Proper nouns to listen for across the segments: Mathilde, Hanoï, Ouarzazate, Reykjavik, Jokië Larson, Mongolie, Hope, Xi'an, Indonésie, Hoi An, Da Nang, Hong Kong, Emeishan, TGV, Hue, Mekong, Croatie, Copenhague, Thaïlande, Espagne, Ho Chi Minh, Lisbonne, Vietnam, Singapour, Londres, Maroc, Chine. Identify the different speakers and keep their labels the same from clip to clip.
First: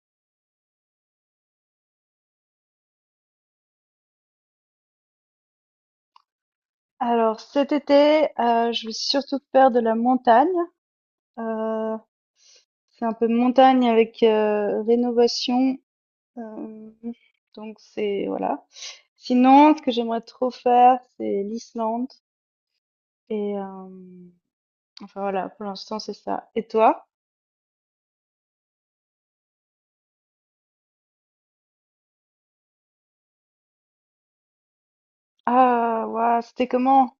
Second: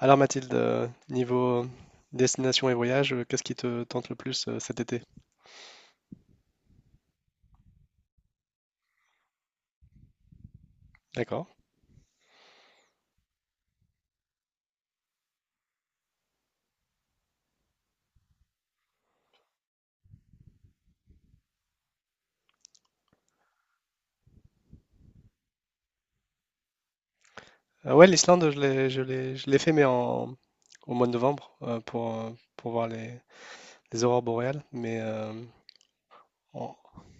Speaker 1: Alors Mathilde, niveau destination et voyage, qu'est-ce qui te tente le plus cet été?
Speaker 2: Alors cet été, je vais surtout faire de la montagne.
Speaker 1: D'accord.
Speaker 2: Euh, c'est un peu montagne avec rénovation. euh, donc c'est voilà. Sinon, ce que j'aimerais trop faire, c'est l'Islande. Et enfin voilà, pour l'instant c'est ça. Et toi?
Speaker 1: Ouais, l'Islande, je l'ai fait, mais au mois de novembre, pour voir les aurores boréales. Mais
Speaker 2: Ah, waouh, c'était
Speaker 1: en-
Speaker 2: comment?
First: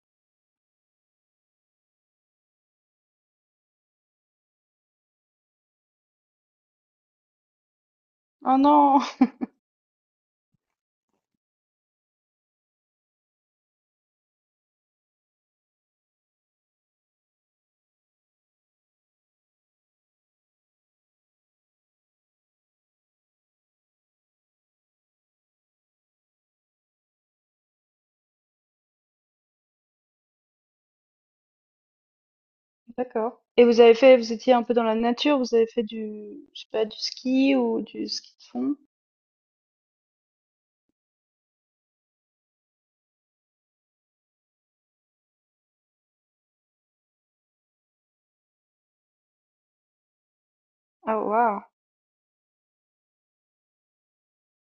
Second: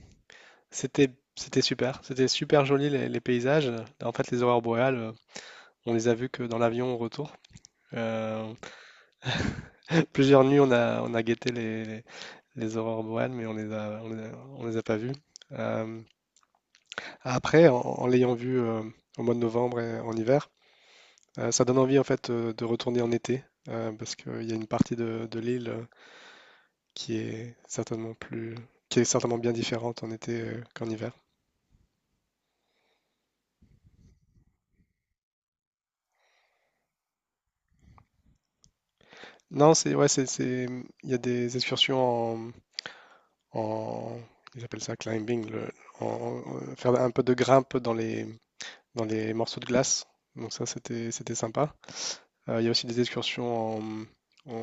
Speaker 1: c'était, c'était super. C'était super joli les paysages. En fait, les aurores boréales, on les a vues que dans l'avion au retour. Euh,
Speaker 2: Oh non.
Speaker 1: Plusieurs nuits, on a guetté les aurores boréales, mais on les a pas vues. Euh, Après, en l'ayant vu au mois de novembre et en hiver, ça donne envie en fait de retourner en été, parce qu'il y a une partie de l'île, qui est certainement plus, qui est certainement bien différente en été, qu'en hiver.
Speaker 2: D'accord. Et vous étiez un peu dans la nature, vous avez fait du, je sais pas, du ski ou du ski de fond?
Speaker 1: Non, c'est ouais, il y a des excursions en- ils appellent ça climbing, faire un peu de grimpe dans les morceaux de glace. Donc ça,
Speaker 2: Ah,
Speaker 1: c'était
Speaker 2: waouh.
Speaker 1: sympa. Il y a aussi des excursions en,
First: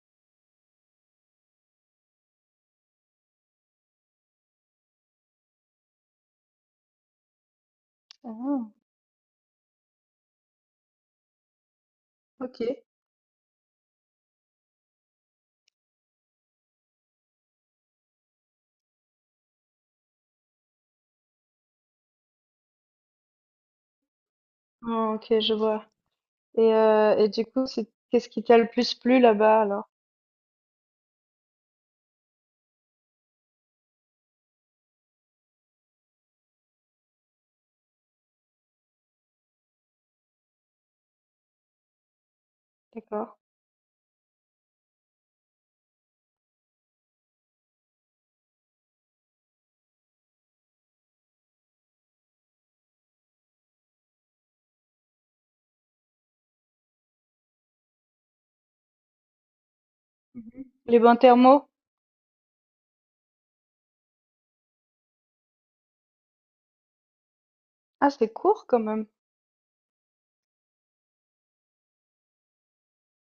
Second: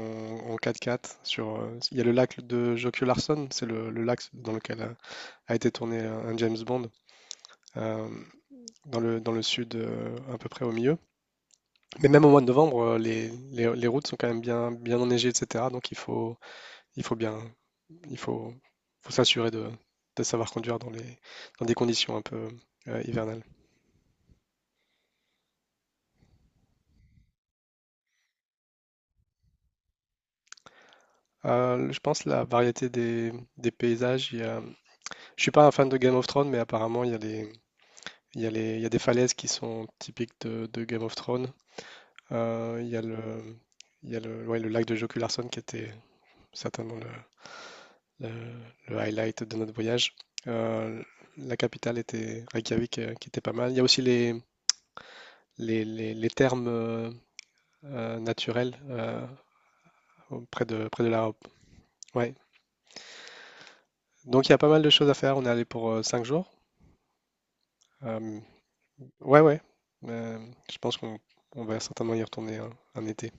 Speaker 1: en 4x4 sur. Il y a le lac de Jokië Larson, c'est le lac dans lequel a été tourné un James Bond, euh,
Speaker 2: Ah,
Speaker 1: dans dans le sud, à peu près au milieu. Mais même au mois de
Speaker 2: ok.
Speaker 1: novembre, les routes sont quand même bien enneigées, etc. Donc il faut bien, il faut, faut s'assurer de savoir conduire dans dans des conditions un peu hivernales.
Speaker 2: Ah, ok, je vois. Et du coup, c'est qu'est-ce qui t'a le plus plu là-bas alors?
Speaker 1: Je pense la variété des paysages. Je suis pas un fan de Game of Thrones, mais apparemment il y a des falaises qui sont typiques de Game of Thrones. Il y a le,
Speaker 2: D'accord.
Speaker 1: il y a le, ouais, le lac de Joku Larson qui était certainement le- le highlight de notre voyage. Euh, la capitale était Reykjavik, qui était pas mal. Il y a aussi les thermes naturels,
Speaker 2: Mmh. Les
Speaker 1: près de
Speaker 2: bains
Speaker 1: la Hope.
Speaker 2: thermaux?
Speaker 1: Ouais. Donc il y a pas mal de choses à faire. On est allé pour 5 jours.
Speaker 2: Ah, c'est
Speaker 1: Euh,
Speaker 2: court quand même.
Speaker 1: ouais, ouais. Euh, je pense qu'on on va certainement y retourner un été.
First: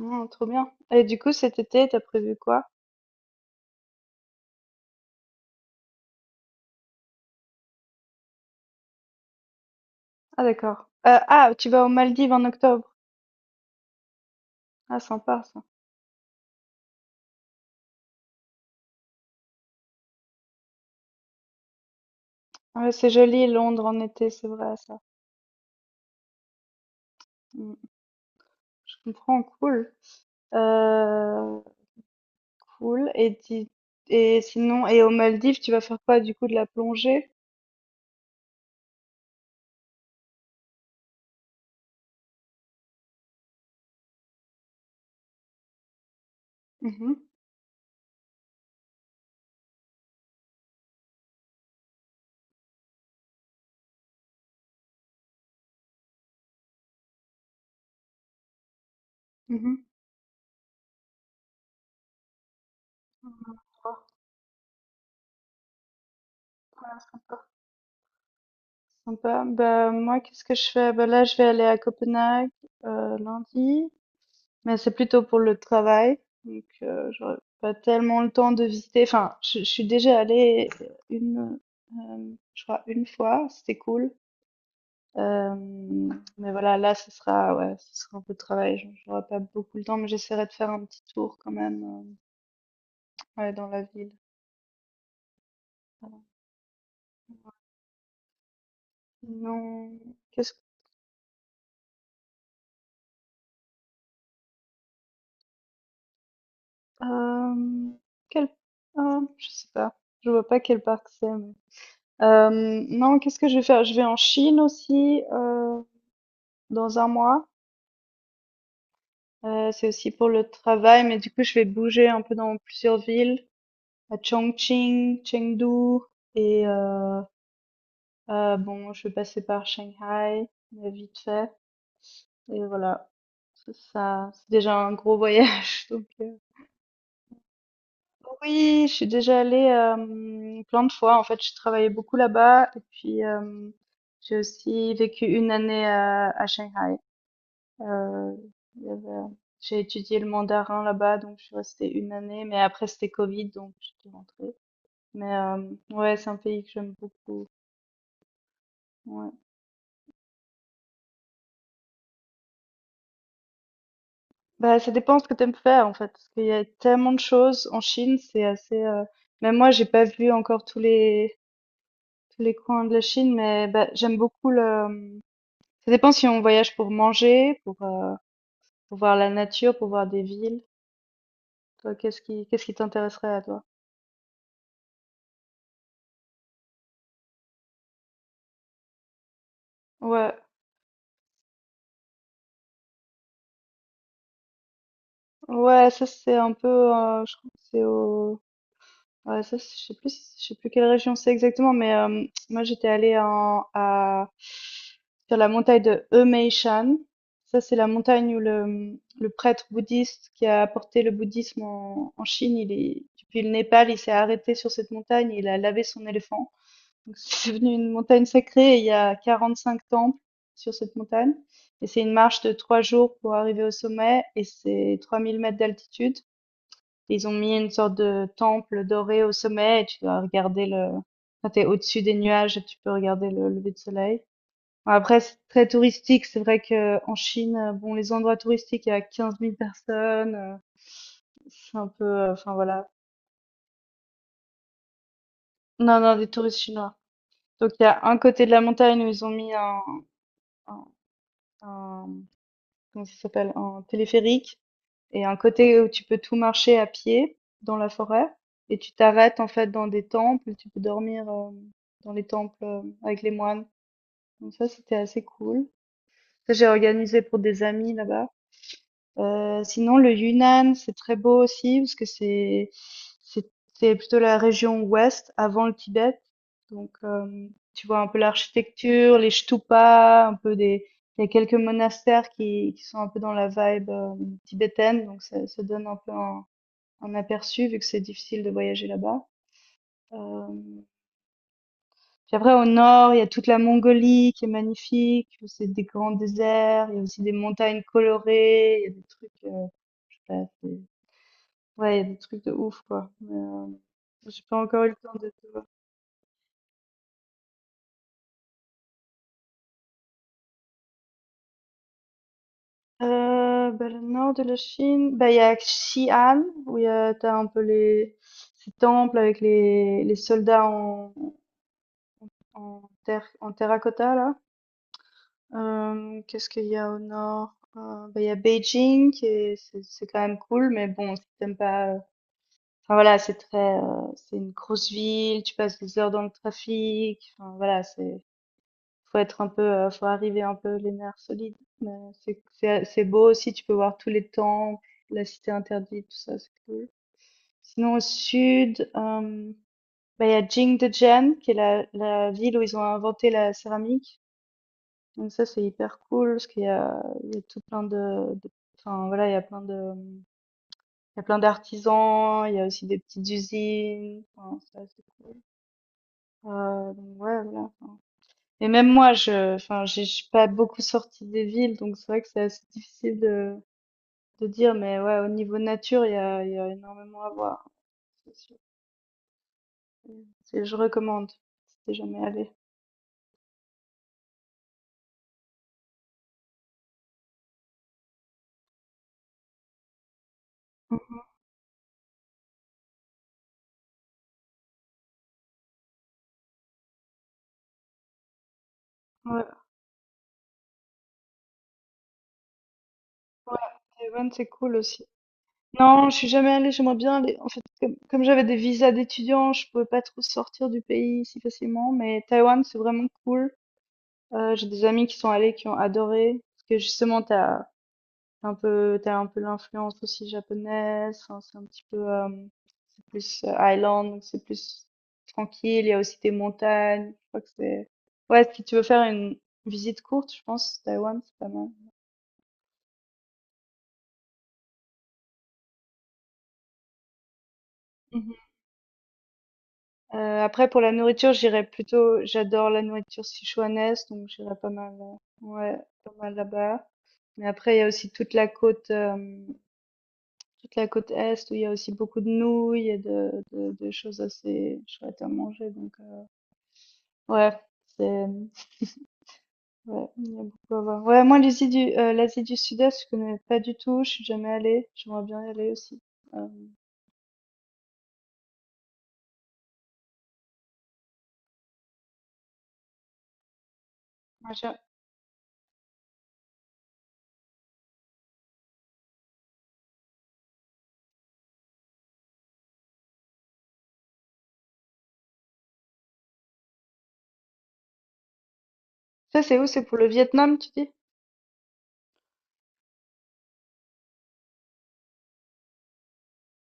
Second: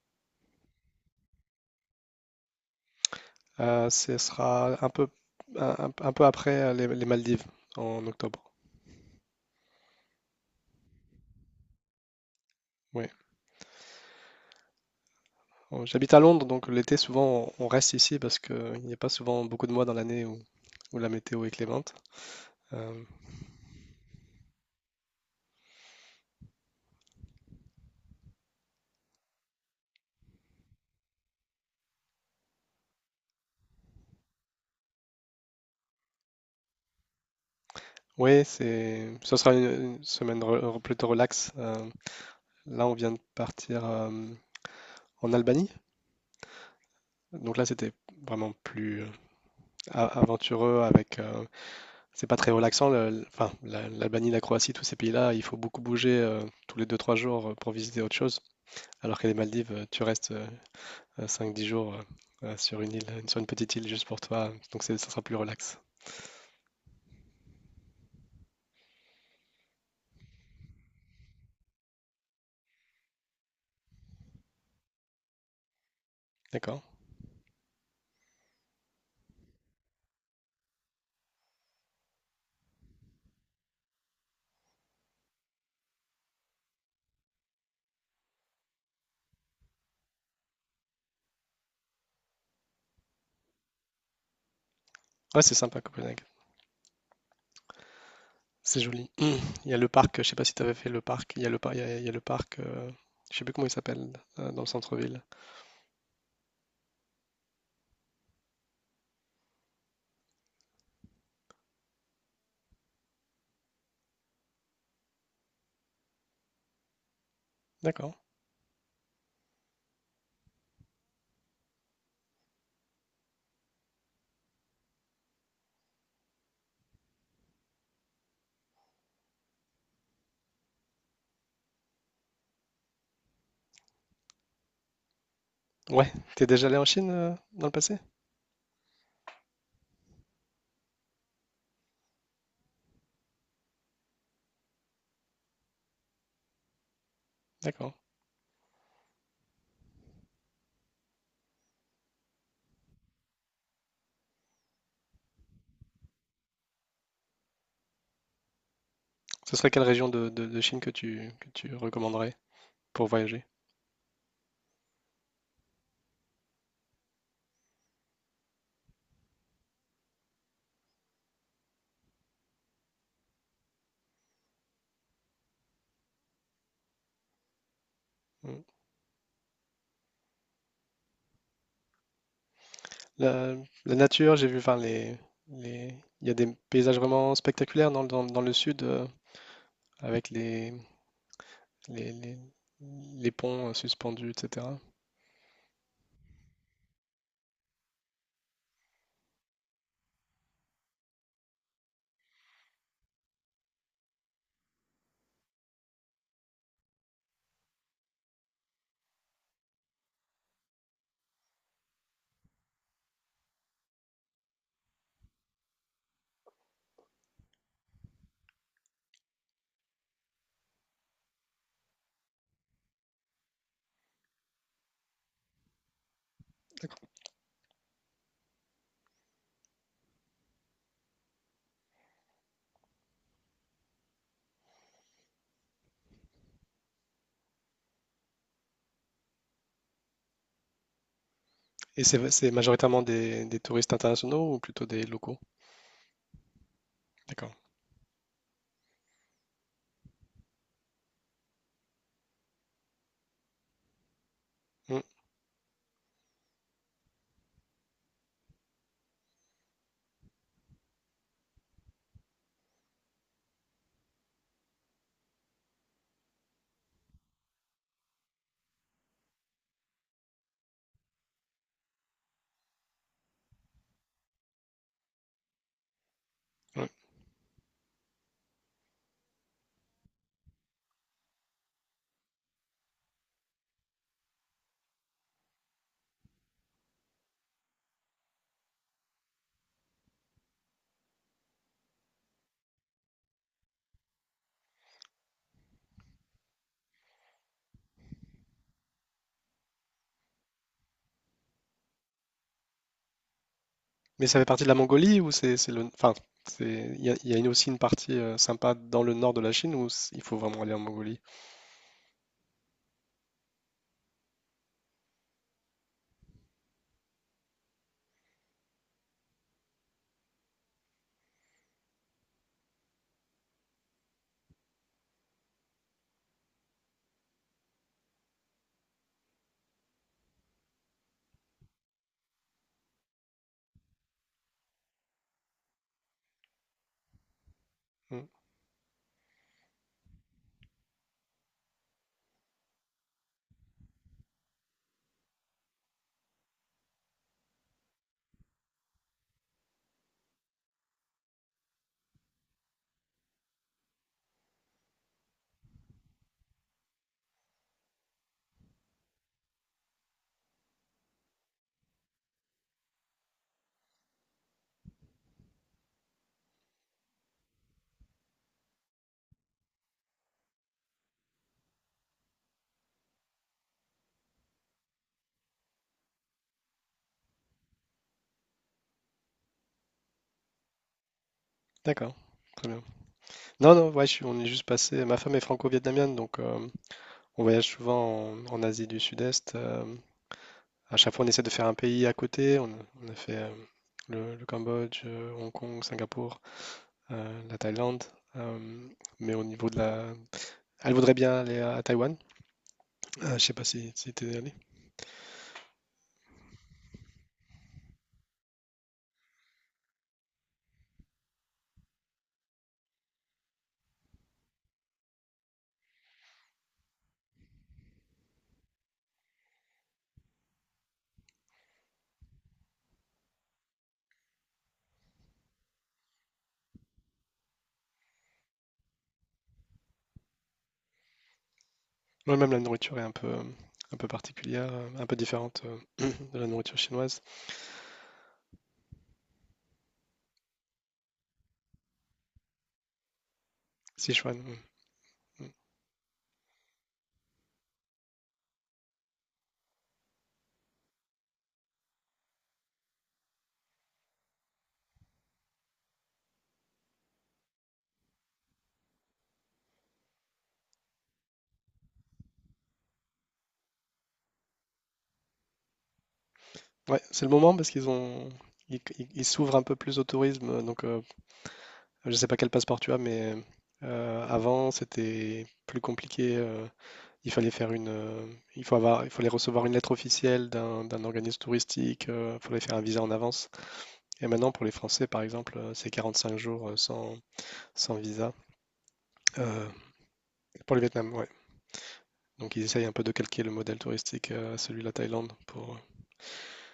Speaker 2: Mmh, trop bien. Et du coup, cet été, t'as prévu quoi?
Speaker 1: Ce sera un peu après les Maldives, en octobre.
Speaker 2: Ah, d'accord. Ah, tu vas aux Maldives en octobre?
Speaker 1: Oui.
Speaker 2: Ah, sympa ça.
Speaker 1: J'habite à Londres, donc l'été, souvent, on reste ici parce qu'il n'y a pas souvent beaucoup de mois dans l'année où la météo est clémente.
Speaker 2: Ouais,
Speaker 1: Euh,
Speaker 2: c'est joli Londres en été, c'est vrai ça. Mmh, je comprends, cool. Heu, cool, et sinon, aux Maldives, tu vas faire quoi du coup? De la plongée?
Speaker 1: oui, ce sera une semaine plutôt relax. Là, on vient de partir en Albanie.
Speaker 2: Mmh mh.
Speaker 1: Donc là, c'était vraiment plus aventureux c'est pas très relaxant. Enfin, l'Albanie, la Croatie, tous ces pays-là, il faut beaucoup bouger, tous les 2-3 jours, pour visiter autre chose. Alors que les Maldives,
Speaker 2: Mmh.
Speaker 1: tu restes 5-10 jours, sur une île, sur une petite île juste pour toi, donc ça sera plus relax.
Speaker 2: Sympa. Bah, moi, qu'est-ce que je fais? Bah, là, je vais aller à Copenhague lundi, mais c'est plutôt pour le travail. Donc,
Speaker 1: D'accord?
Speaker 2: j'aurai pas tellement le temps de visiter. Enfin, je suis déjà allée une, je crois, une fois. C'était cool. Euh, mais voilà, là, ce sera, ouais, ce sera un peu de travail. J'aurai pas beaucoup le temps, mais j'essaierai de faire un petit tour quand même, ouais, dans la ville.
Speaker 1: Ouais, c'est sympa
Speaker 2: Voilà.
Speaker 1: Copenhague. C'est joli. Il y a le
Speaker 2: Non,
Speaker 1: parc, je sais pas
Speaker 2: qu'est-ce
Speaker 1: si
Speaker 2: que,
Speaker 1: tu avais fait le parc, il y a le parc, je sais plus comment il s'appelle, dans le centre-ville.
Speaker 2: euh, quel, ah, je sais pas. Je vois pas quel parc c'est. Non, qu'est-ce que je vais faire? Je vais en Chine aussi, dans un mois.
Speaker 1: D'accord.
Speaker 2: C'est aussi pour le travail, mais du coup, je vais bouger un peu dans plusieurs villes, à Chongqing, Chengdu et bon, je vais passer par Shanghai, mais vite fait, et voilà. C'est ça, c'est déjà un gros voyage, donc
Speaker 1: Ouais, t'es déjà allé en Chine, dans le passé?
Speaker 2: oui, je suis déjà allée, plein de fois. En fait, je travaillais beaucoup là-bas et puis, j'ai aussi vécu une année à Shanghai.
Speaker 1: D'accord.
Speaker 2: Euh, il y avait- J'ai étudié le mandarin là-bas, donc je suis restée une année, mais après c'était Covid, donc je suis rentrée. Mais ouais, c'est un pays que j'aime beaucoup. Ouais.
Speaker 1: Ce serait quelle région de Chine que tu recommanderais pour voyager?
Speaker 2: Bah, ça dépend ce que t'aimes faire en fait, parce qu'il y a tellement de choses en Chine, c'est assez. Même moi, j'ai pas vu encore tous les coins de la Chine, mais bah, j'aime beaucoup le. Ça dépend si on voyage pour manger, pour euh,
Speaker 1: Hmm.
Speaker 2: pour voir la nature, pour voir des villes. Toi, qu'est-ce qui t'intéresserait à
Speaker 1: La,
Speaker 2: toi?
Speaker 1: la nature, j'ai vu, enfin, les... il y a des paysages vraiment spectaculaires dans le sud, avec
Speaker 2: Ouais.
Speaker 1: les, les- les ponts, suspendus, etc.
Speaker 2: Ouais, ça c'est un peu, je crois que c'est au, ouais, je sais plus quelle région c'est exactement, mais moi j'étais allée en, à, sur la montagne de Emeishan. Ça c'est la montagne où le prêtre bouddhiste qui a apporté le bouddhisme en Chine, il est, depuis le Népal, il s'est arrêté sur cette montagne, et il a lavé son éléphant. Donc c'est devenu une montagne sacrée, et il y a 45 temples sur cette montagne. Et c'est une marche de 3 jours pour arriver au sommet, et c'est 3 000 mètres d'altitude.
Speaker 1: D'accord.
Speaker 2: Ils ont mis une sorte de temple doré au sommet et tu dois regarder le, quand t'es au-dessus des nuages, et tu peux regarder le lever de soleil. Bon, après, c'est très touristique. C'est vrai que en Chine, bon, les endroits touristiques, il y a 15 000 personnes. C'est un
Speaker 1: Et
Speaker 2: peu,
Speaker 1: c'est
Speaker 2: enfin voilà.
Speaker 1: majoritairement des touristes internationaux ou plutôt des locaux?
Speaker 2: Non, non, des touristes chinois.
Speaker 1: D'accord.
Speaker 2: Donc il y a un côté de la montagne où ils ont mis un, un- comment ça s'appelle, un téléphérique.
Speaker 1: Mm,
Speaker 2: Et un côté où tu peux tout marcher à pied dans la forêt et tu t'arrêtes en fait dans des temples, tu peux dormir dans les temples avec les moines. Donc ça, c'était assez cool. Ça, j'ai organisé pour des amis là-bas. Sinon, le Yunnan, c'est très beau aussi parce que c'est c'est plutôt la région ouest avant le Tibet.
Speaker 1: ouais.
Speaker 2: Donc tu vois un peu l'architecture, les stupas, un peu des, il y a quelques monastères qui sont un peu dans la vibe tibétaine, donc ça donne un peu un, aperçu, vu que c'est difficile de voyager là-bas. Euh, Puis après, au nord, il y a toute la Mongolie qui est magnifique, où c'est des grands déserts. Il y a aussi des montagnes colorées. Il y a des trucs, je sais pas, ouais, il y a des trucs de ouf, quoi. Mais,
Speaker 1: Mais ça
Speaker 2: j'ai
Speaker 1: fait partie
Speaker 2: pas
Speaker 1: de la
Speaker 2: encore eu le temps
Speaker 1: Mongolie
Speaker 2: de
Speaker 1: ou
Speaker 2: tout voir.
Speaker 1: enfin, il y a aussi une partie sympa dans le nord de la Chine ou il faut vraiment aller en Mongolie?
Speaker 2: Bah, le nord de la Chine, bah, il y a Xi'an, où il y a, t'as un peu les, ces temples avec les soldats en terre, en terracotta, là. Qu'est-ce qu'il y a au nord? Bah, il y a Beijing, qui est, c'est quand même cool, mais bon, si t'aimes pas. Enfin voilà, c'est très, c'est une grosse ville, tu passes des heures dans le trafic. Enfin voilà, c'est,
Speaker 1: Mm.
Speaker 2: faut être un peu, faut arriver un peu les nerfs solides. Mais c'est beau aussi, tu peux voir tous les temples, la cité interdite, tout ça, c'est cool. Sinon au sud, bah, il y a Jingdezhen, qui est la ville où ils ont inventé la céramique. Donc ça, c'est hyper cool parce qu'il y a tout plein de, enfin voilà, il y a plein d'artisans, il y a aussi des petites usines. Enfin, c'est assez cool. Donc ouais, voilà. Enfin. Et même moi, enfin, je suis pas beaucoup sortie des villes, donc c'est vrai que c'est assez difficile de dire, mais ouais, au niveau nature, il y a énormément à voir. C'est sûr. Je recommande si t'es
Speaker 1: D'accord.
Speaker 2: jamais allé.
Speaker 1: Très bien. Non, non, ouais, on est juste passé. Ma femme est franco-vietnamienne, donc on voyage souvent en Asie du Sud-Est. À chaque fois, on essaie de faire un pays à côté. On a fait, le Cambodge, Hong Kong, Singapour, la Thaïlande, euh, mais au
Speaker 2: Ouais,
Speaker 1: niveau de la... elle voudrait bien aller à Taïwan. Je sais
Speaker 2: ouais,
Speaker 1: pas si
Speaker 2: Taïwan,
Speaker 1: t'es
Speaker 2: c'est
Speaker 1: allé.
Speaker 2: cool aussi. Non, je suis jamais allée, j'aimerais bien aller. En fait, comme j'avais des visas d'étudiants, je pouvais pas trop sortir du pays si facilement, mais Taïwan, c'est vraiment cool. J'ai des amis qui sont allés, qui ont adoré, parce que justement, t'as un peu l'influence aussi japonaise, hein, c'est un petit peu, c'est plus island, donc c'est plus tranquille, il y a aussi des montagnes, je crois que c'est... Ouais, si tu veux faire une visite courte, je pense, Taïwan, c'est pas mal.
Speaker 1: Moi, même la nourriture est un peu particulière, un peu différente, de la nourriture chinoise.
Speaker 2: Après, pour la nourriture, j'irais plutôt, j'adore la nourriture sichuanaise, donc
Speaker 1: Sichuan.
Speaker 2: j'irais
Speaker 1: Mm,
Speaker 2: pas mal,
Speaker 1: mm.
Speaker 2: ouais, pas mal là-bas. Mais après, il y a aussi toute la côte est où il y a aussi beaucoup de nouilles et de choses assez chouettes à manger. Donc, ouais, c'est, ouais, il y a beaucoup à voir. Ouais, moi, l'Asie du Sud-Est, je connais pas du tout, je suis jamais allée, j'aimerais bien y aller aussi. Euh,
Speaker 1: Ouais, c'est le moment, parce qu'ils ont... Ils- ils s'ouvrent un peu plus au tourisme. Donc, je sais pas quel passeport tu as, mais
Speaker 2: moi,
Speaker 1: avant,
Speaker 2: j'ai-
Speaker 1: c'était plus compliqué. Il fallait faire une, il faut avoir, Il fallait recevoir une lettre officielle d'un organisme touristique. Il fallait faire un visa en avance. Et maintenant, pour les Français, par exemple, c'est 45 jours, sans visa.
Speaker 2: Ça, c'est où?
Speaker 1: Euh,
Speaker 2: C'est pour le Vietnam, tu
Speaker 1: pour le
Speaker 2: dis?
Speaker 1: Vietnam, ouais. Donc ils essayent un peu de calquer le modèle touristique, à celui de la Thaïlande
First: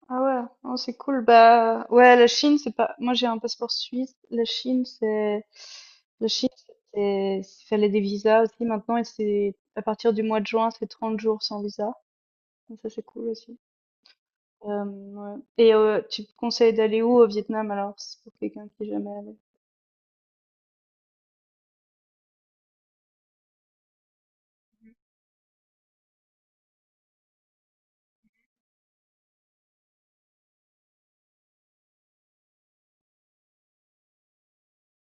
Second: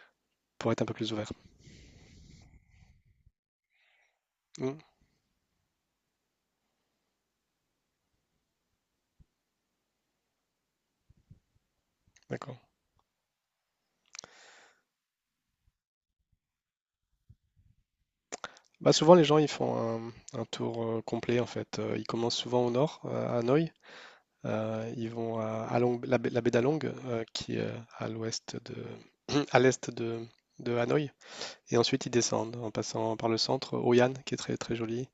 Speaker 2: Ah ouais,
Speaker 1: pour
Speaker 2: non,
Speaker 1: être un peu
Speaker 2: c'est
Speaker 1: plus
Speaker 2: cool.
Speaker 1: ouvert.
Speaker 2: Bah ouais, la Chine, c'est pas. Moi, j'ai un passeport suisse. La
Speaker 1: Hmm,
Speaker 2: Chine, c'est. La Chine, c'est. Il fallait des visas aussi maintenant, et c'est à partir du mois de juin, c'est 30 jours sans visa.
Speaker 1: d'accord.
Speaker 2: Donc ça, c'est cool aussi. Ouais. Et tu me conseilles d'aller où au Vietnam alors, c'est pour quelqu'un qui est
Speaker 1: Bah
Speaker 2: jamais
Speaker 1: souvent les
Speaker 2: allé.
Speaker 1: gens ils font un, un tour, complet en fait. Ils commencent souvent au nord, à Hanoï. Ils vont à baie la baie d'Along, qui est, à l'ouest de à l'est de Hanoï. Et ensuite ils descendent en passant par le centre, Hoi An qui est très très joli.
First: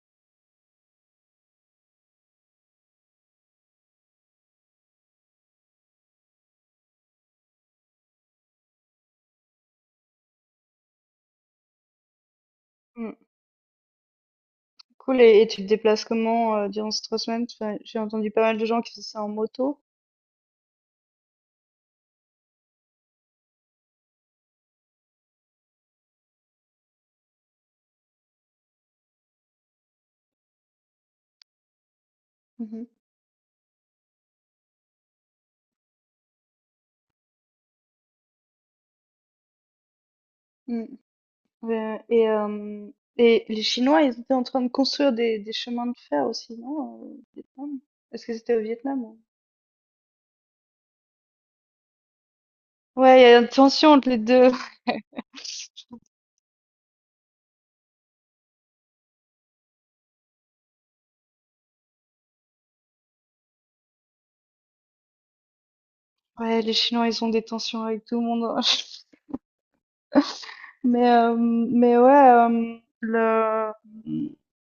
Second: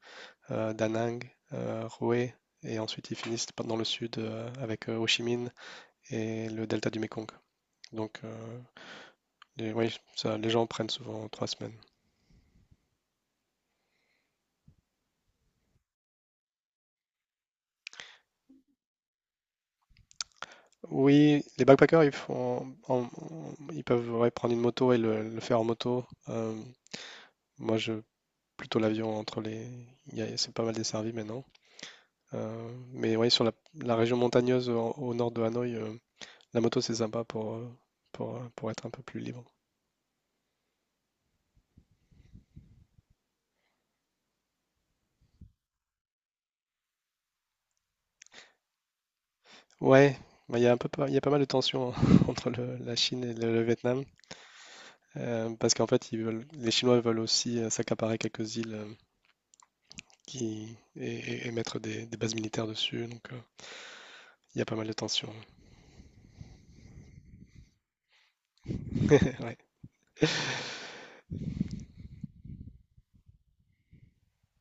Speaker 1: Da Nang, Hue, et ensuite ils finissent dans le sud, avec Ho Chi Minh et le delta du Mekong. Donc, oui, ça, les gens prennent souvent 3 semaines.
Speaker 2: Hmm. Cool. Et tu te déplaces comment durant ces 3 semaines? Enfin, j'ai entendu pas mal de gens qui faisaient ça en moto.
Speaker 1: Oui, les backpackers, ils font, ils peuvent, ouais, prendre une moto et le faire en moto. Moi, je plutôt l'avion entre les, c'est pas mal desservi maintenant. Mais oui, sur la région montagneuse au nord de Hanoï, la moto c'est sympa pour être un peu plus libre.
Speaker 2: Mhm. Ouais, et les Chinois, ils étaient en train de construire des chemins de fer aussi, non? Au Vietnam? Est-ce que c'était au Vietnam?
Speaker 1: Ouais, bah, il y a pas mal de tensions entre la
Speaker 2: Ouais,
Speaker 1: Chine
Speaker 2: il y
Speaker 1: et
Speaker 2: a une
Speaker 1: le
Speaker 2: tension
Speaker 1: Vietnam,
Speaker 2: entre les deux.
Speaker 1: parce qu'en fait, les Chinois veulent aussi, s'accaparer quelques îles, et mettre des bases militaires dessus, donc, il y a pas mal de tensions.
Speaker 2: Ouais, les Chinois, ils ont des tensions avec tout le monde, hein.
Speaker 1: Ouais.
Speaker 2: Mais ouais, le...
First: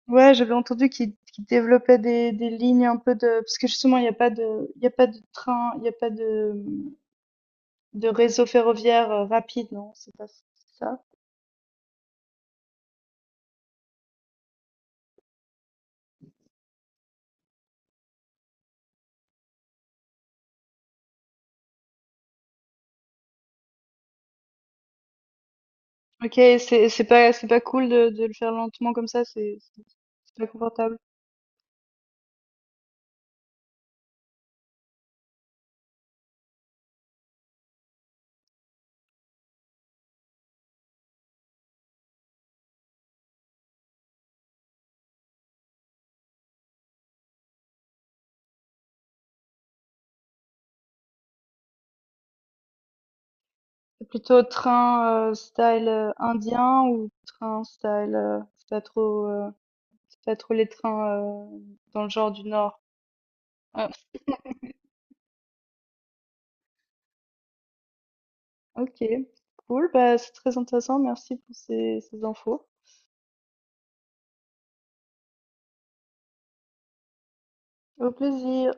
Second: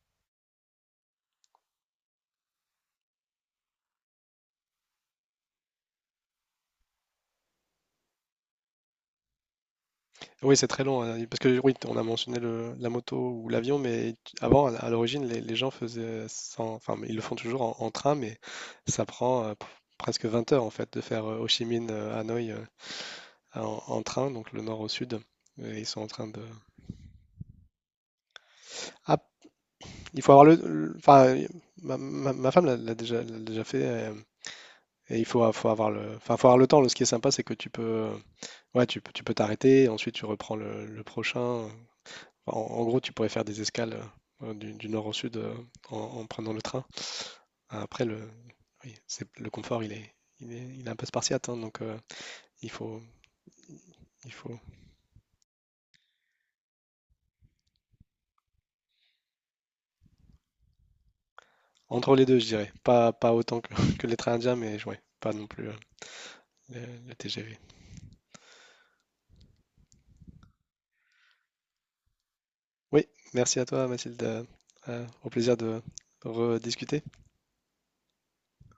Speaker 2: ouais, j'avais entendu qu'ils développaient des lignes un peu de... Parce que justement, il y a pas de train, il n'y a pas de réseau ferroviaire rapide, non? C'est pas
Speaker 1: Oui, c'est très long,
Speaker 2: ça?
Speaker 1: hein, parce que oui, on a mentionné la moto ou l'avion, mais avant, à l'origine, les gens faisaient sans, enfin, ils le font toujours en train, mais ça prend, presque 20 heures en fait de faire, Ho Chi Minh, Hanoï, en train, donc le nord au sud. Et ils sont en train
Speaker 2: OK,
Speaker 1: de.
Speaker 2: c'est pas cool de le faire lentement comme ça, c'est c'est
Speaker 1: Il faut
Speaker 2: c'est
Speaker 1: avoir
Speaker 2: pas
Speaker 1: le. Le-
Speaker 2: confortable.
Speaker 1: Enfin, ma femme l'a déjà fait. Et, faut avoir le, enfin, faut avoir le temps. Ce qui est sympa, c'est que tu peux, ouais, tu peux t'arrêter. Ensuite, tu reprends le prochain. Enfin, en gros, tu pourrais faire des escales, du nord au sud, en prenant le train. Après, oui, c'est le confort, il est un peu spartiate. Hein, donc, il faut,
Speaker 2: C'est
Speaker 1: il
Speaker 2: plutôt
Speaker 1: faut
Speaker 2: train, style, indien, ou train style, c'est pas trop les trains, dans le
Speaker 1: entre les
Speaker 2: genre
Speaker 1: deux,
Speaker 2: du
Speaker 1: je dirais.
Speaker 2: Nord?
Speaker 1: Pas autant que,
Speaker 2: Ah,
Speaker 1: que les trains indiens, mais ouais, pas non plus, le TGV.
Speaker 2: OK, cool, bah, c'est très intéressant, merci pour ces infos.
Speaker 1: Oui, merci à toi Mathilde. Au plaisir de rediscuter.
Speaker 2: Au plaisir.